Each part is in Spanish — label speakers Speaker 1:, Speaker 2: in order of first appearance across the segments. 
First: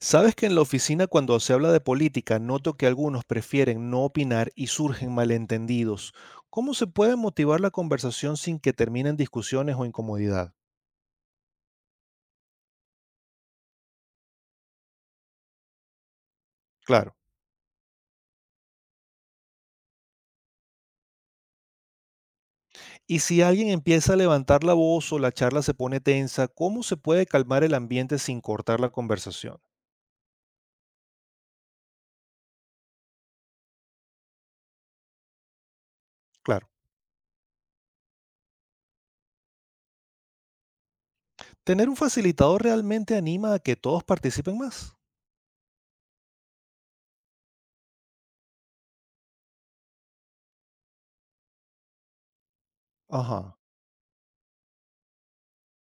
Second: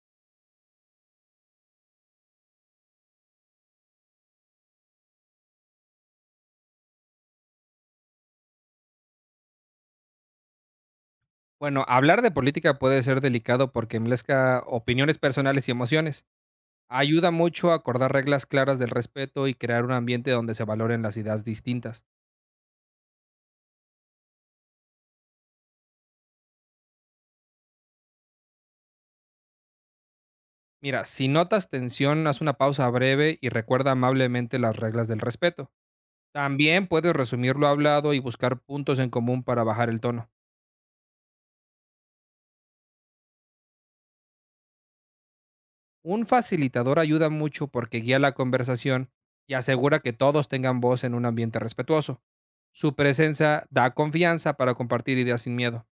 Speaker 1: Sabes que en la oficina cuando se habla de política noto que algunos prefieren no opinar y surgen malentendidos. ¿Cómo se puede motivar la conversación sin que terminen discusiones o incomodidad?
Speaker 2: Bueno, hablar de política puede ser delicado porque mezcla opiniones personales y emociones.
Speaker 1: Claro.
Speaker 2: Ayuda mucho a acordar reglas claras del respeto y crear un ambiente donde se valoren las ideas distintas.
Speaker 1: Y si alguien empieza a levantar la voz o la charla se pone tensa, ¿cómo se puede calmar el ambiente sin cortar la conversación?
Speaker 2: Mira, si notas tensión, haz una pausa breve y recuerda amablemente las reglas del respeto.
Speaker 1: Claro.
Speaker 2: También puedes resumir lo hablado y buscar puntos en común para bajar el tono.
Speaker 1: ¿Tener un facilitador realmente anima a que todos participen más?
Speaker 2: Un facilitador ayuda mucho porque guía la conversación y asegura que todos tengan voz en un ambiente respetuoso. Su
Speaker 1: Ajá.
Speaker 2: presencia da confianza para compartir ideas sin miedo.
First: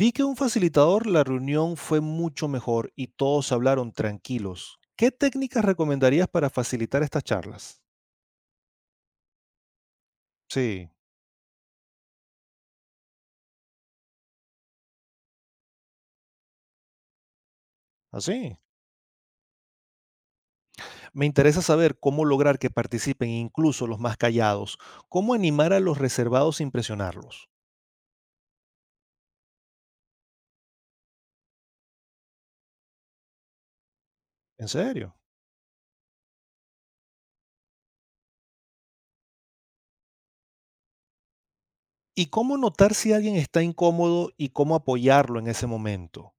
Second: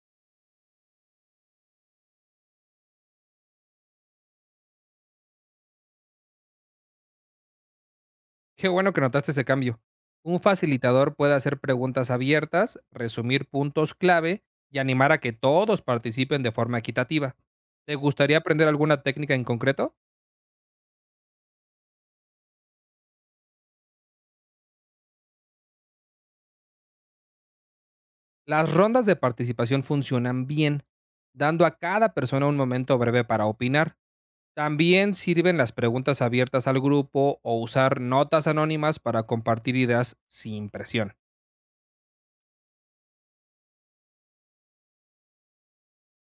Speaker 1: Vi que un facilitador la reunión fue mucho mejor y todos hablaron tranquilos. ¿Qué técnicas recomendarías para facilitar estas charlas?
Speaker 2: Qué bueno que notaste ese cambio. Un
Speaker 1: Sí,
Speaker 2: facilitador puede hacer preguntas abiertas, resumir puntos clave y animar a que todos participen de forma equitativa. ¿Te gustaría
Speaker 1: así.
Speaker 2: aprender alguna técnica en concreto?
Speaker 1: Me interesa saber cómo lograr que participen incluso los más callados, cómo animar a los reservados sin presionarlos.
Speaker 2: Las rondas de participación funcionan bien, dando a cada persona un momento breve para opinar.
Speaker 1: ¿En
Speaker 2: También
Speaker 1: serio?
Speaker 2: sirven las preguntas abiertas al grupo o usar notas anónimas para compartir ideas sin presión.
Speaker 1: ¿Y cómo notar si alguien está incómodo y cómo apoyarlo en ese momento?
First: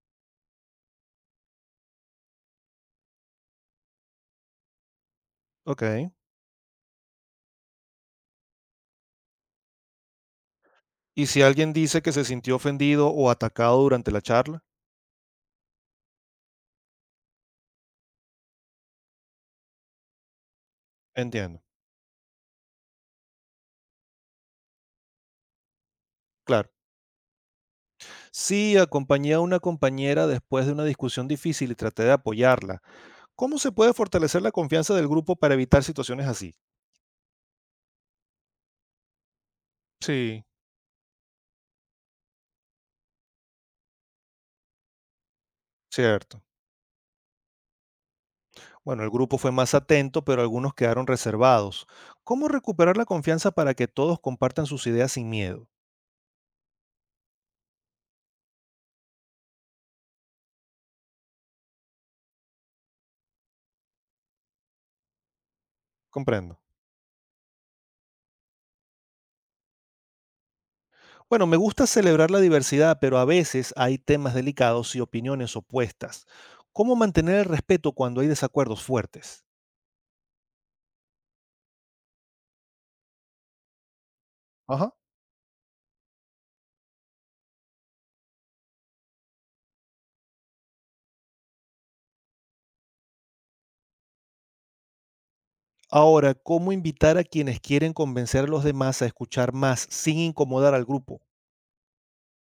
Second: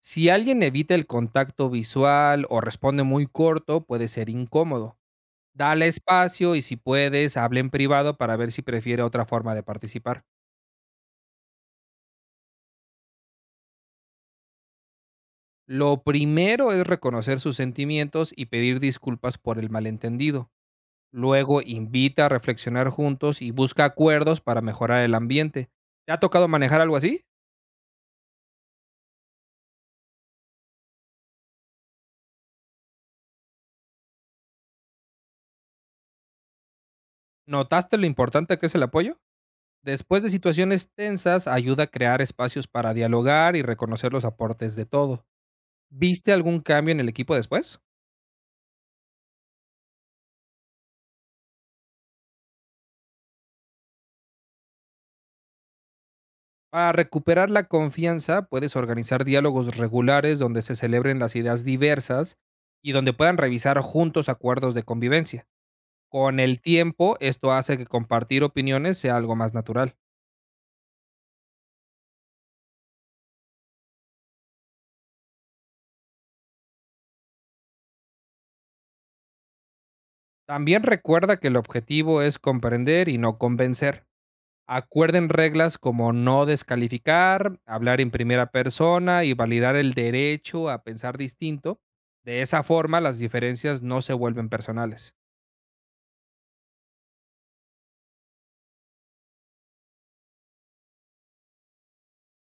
Speaker 2: Si alguien evita el contacto visual o responde muy corto, puede ser incómodo. Dale
Speaker 1: Ok.
Speaker 2: espacio y si puedes, habla en privado para ver si prefiere otra forma de participar.
Speaker 1: ¿Y si alguien dice que se sintió ofendido o atacado durante la charla?
Speaker 2: Lo primero es reconocer sus sentimientos y pedir disculpas por el malentendido.
Speaker 1: Entiendo.
Speaker 2: Luego invita a reflexionar juntos y busca acuerdos para mejorar el ambiente. ¿Te ha tocado
Speaker 1: Claro.
Speaker 2: manejar algo así?
Speaker 1: Sí, acompañé a una compañera después de una discusión difícil y traté de apoyarla. ¿Cómo se puede fortalecer la confianza del grupo para evitar situaciones así?
Speaker 2: ¿Notaste lo importante que es el apoyo? Después de
Speaker 1: Sí,
Speaker 2: situaciones tensas, ayuda a crear espacios para dialogar y reconocer los aportes de todo. ¿Viste
Speaker 1: cierto.
Speaker 2: algún cambio en el equipo después?
Speaker 1: Bueno, el grupo fue más atento, pero algunos quedaron reservados. ¿Cómo recuperar la confianza para que todos compartan sus ideas sin miedo?
Speaker 2: Para recuperar la confianza, puedes organizar diálogos regulares donde se celebren las ideas diversas y donde puedan revisar juntos acuerdos de convivencia. Con
Speaker 1: Comprendo.
Speaker 2: el tiempo, esto hace que compartir opiniones sea algo más natural.
Speaker 1: Bueno, me gusta celebrar la diversidad, pero a veces hay temas delicados y opiniones opuestas. ¿Cómo mantener el respeto cuando hay desacuerdos fuertes?
Speaker 2: También recuerda que el objetivo es comprender y no convencer.
Speaker 1: Ajá.
Speaker 2: Acuerden reglas como no descalificar, hablar en primera persona y validar el derecho a pensar distinto. De esa forma, las diferencias no se vuelven personales.
Speaker 1: Ahora, ¿cómo invitar a quienes quieren convencer a los demás a escuchar más sin incomodar al grupo?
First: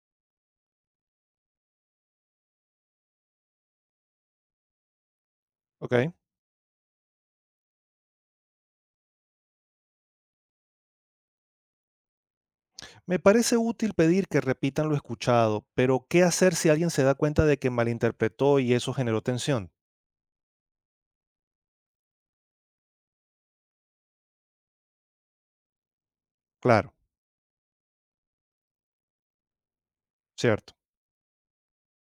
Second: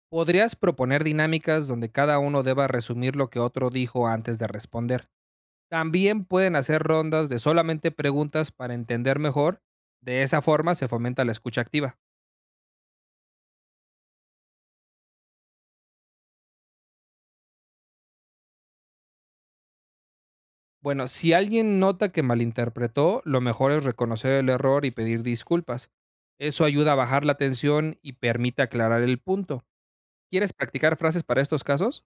Speaker 2: Podrías proponer dinámicas donde cada uno deba resumir lo que otro dijo antes de responder.
Speaker 1: ¿Ok?
Speaker 2: También pueden hacer rondas de solamente preguntas para entender mejor. De esa forma se fomenta la escucha activa.
Speaker 1: Me parece útil pedir que repitan lo escuchado, pero ¿qué hacer si alguien se da cuenta de que malinterpretó y eso generó tensión?
Speaker 2: Bueno, si alguien nota que malinterpretó, lo mejor es reconocer el error y pedir disculpas. Eso
Speaker 1: Claro,
Speaker 2: ayuda a bajar la tensión y permite aclarar el punto. ¿Quieres
Speaker 1: cierto.
Speaker 2: practicar frases para estos casos?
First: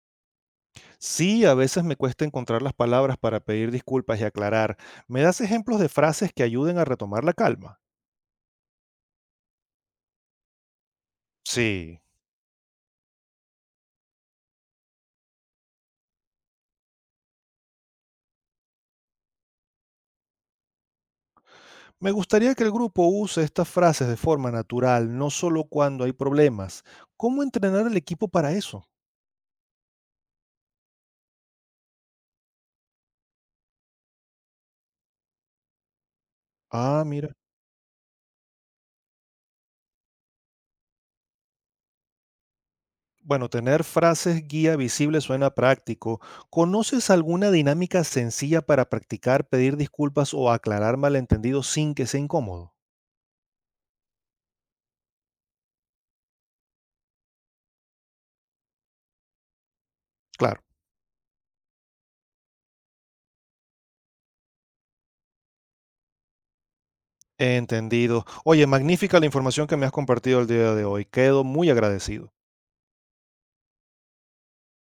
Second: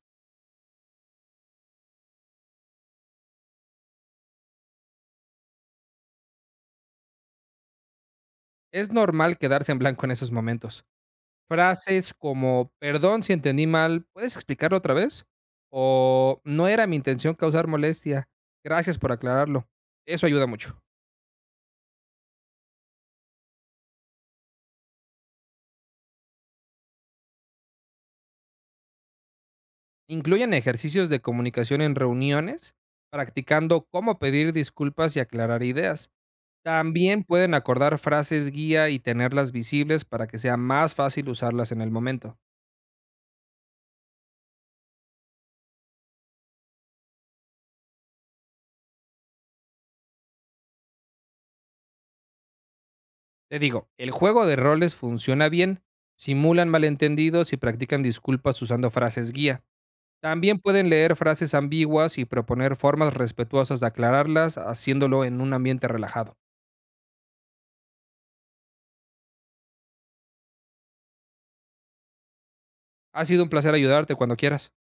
Speaker 1: Sí, a veces me cuesta encontrar las palabras para pedir disculpas y aclarar. ¿Me das ejemplos de frases que ayuden a retomar la calma?
Speaker 2: Es normal quedarse en blanco en esos momentos.
Speaker 1: Sí.
Speaker 2: Frases como: "Perdón si entendí mal, ¿puedes explicarlo otra vez?" o "No era mi intención causar molestia, gracias por aclararlo". Eso ayuda mucho.
Speaker 1: Me gustaría que el grupo use estas frases de forma natural, no solo cuando hay problemas. ¿Cómo entrenar al equipo para eso?
Speaker 2: Incluyen ejercicios de comunicación en reuniones, practicando cómo pedir disculpas y aclarar ideas.
Speaker 1: Ah,
Speaker 2: También
Speaker 1: mira.
Speaker 2: pueden acordar frases guía y tenerlas visibles para que sea más fácil usarlas en el momento.
Speaker 1: Bueno, tener frases guía visibles suena práctico. ¿Conoces alguna dinámica sencilla para practicar pedir disculpas o aclarar malentendidos sin que sea incómodo?
Speaker 2: Te digo, el juego de roles funciona bien, simulan malentendidos y practican disculpas usando frases guía. También
Speaker 1: Claro.
Speaker 2: pueden leer frases ambiguas y proponer formas respetuosas de aclararlas, haciéndolo en un ambiente relajado.
Speaker 1: Entendido. Oye, magnífica la información que me has compartido el día de hoy. Quedo muy agradecido.
Speaker 2: Ha sido un placer ayudarte cuando quieras.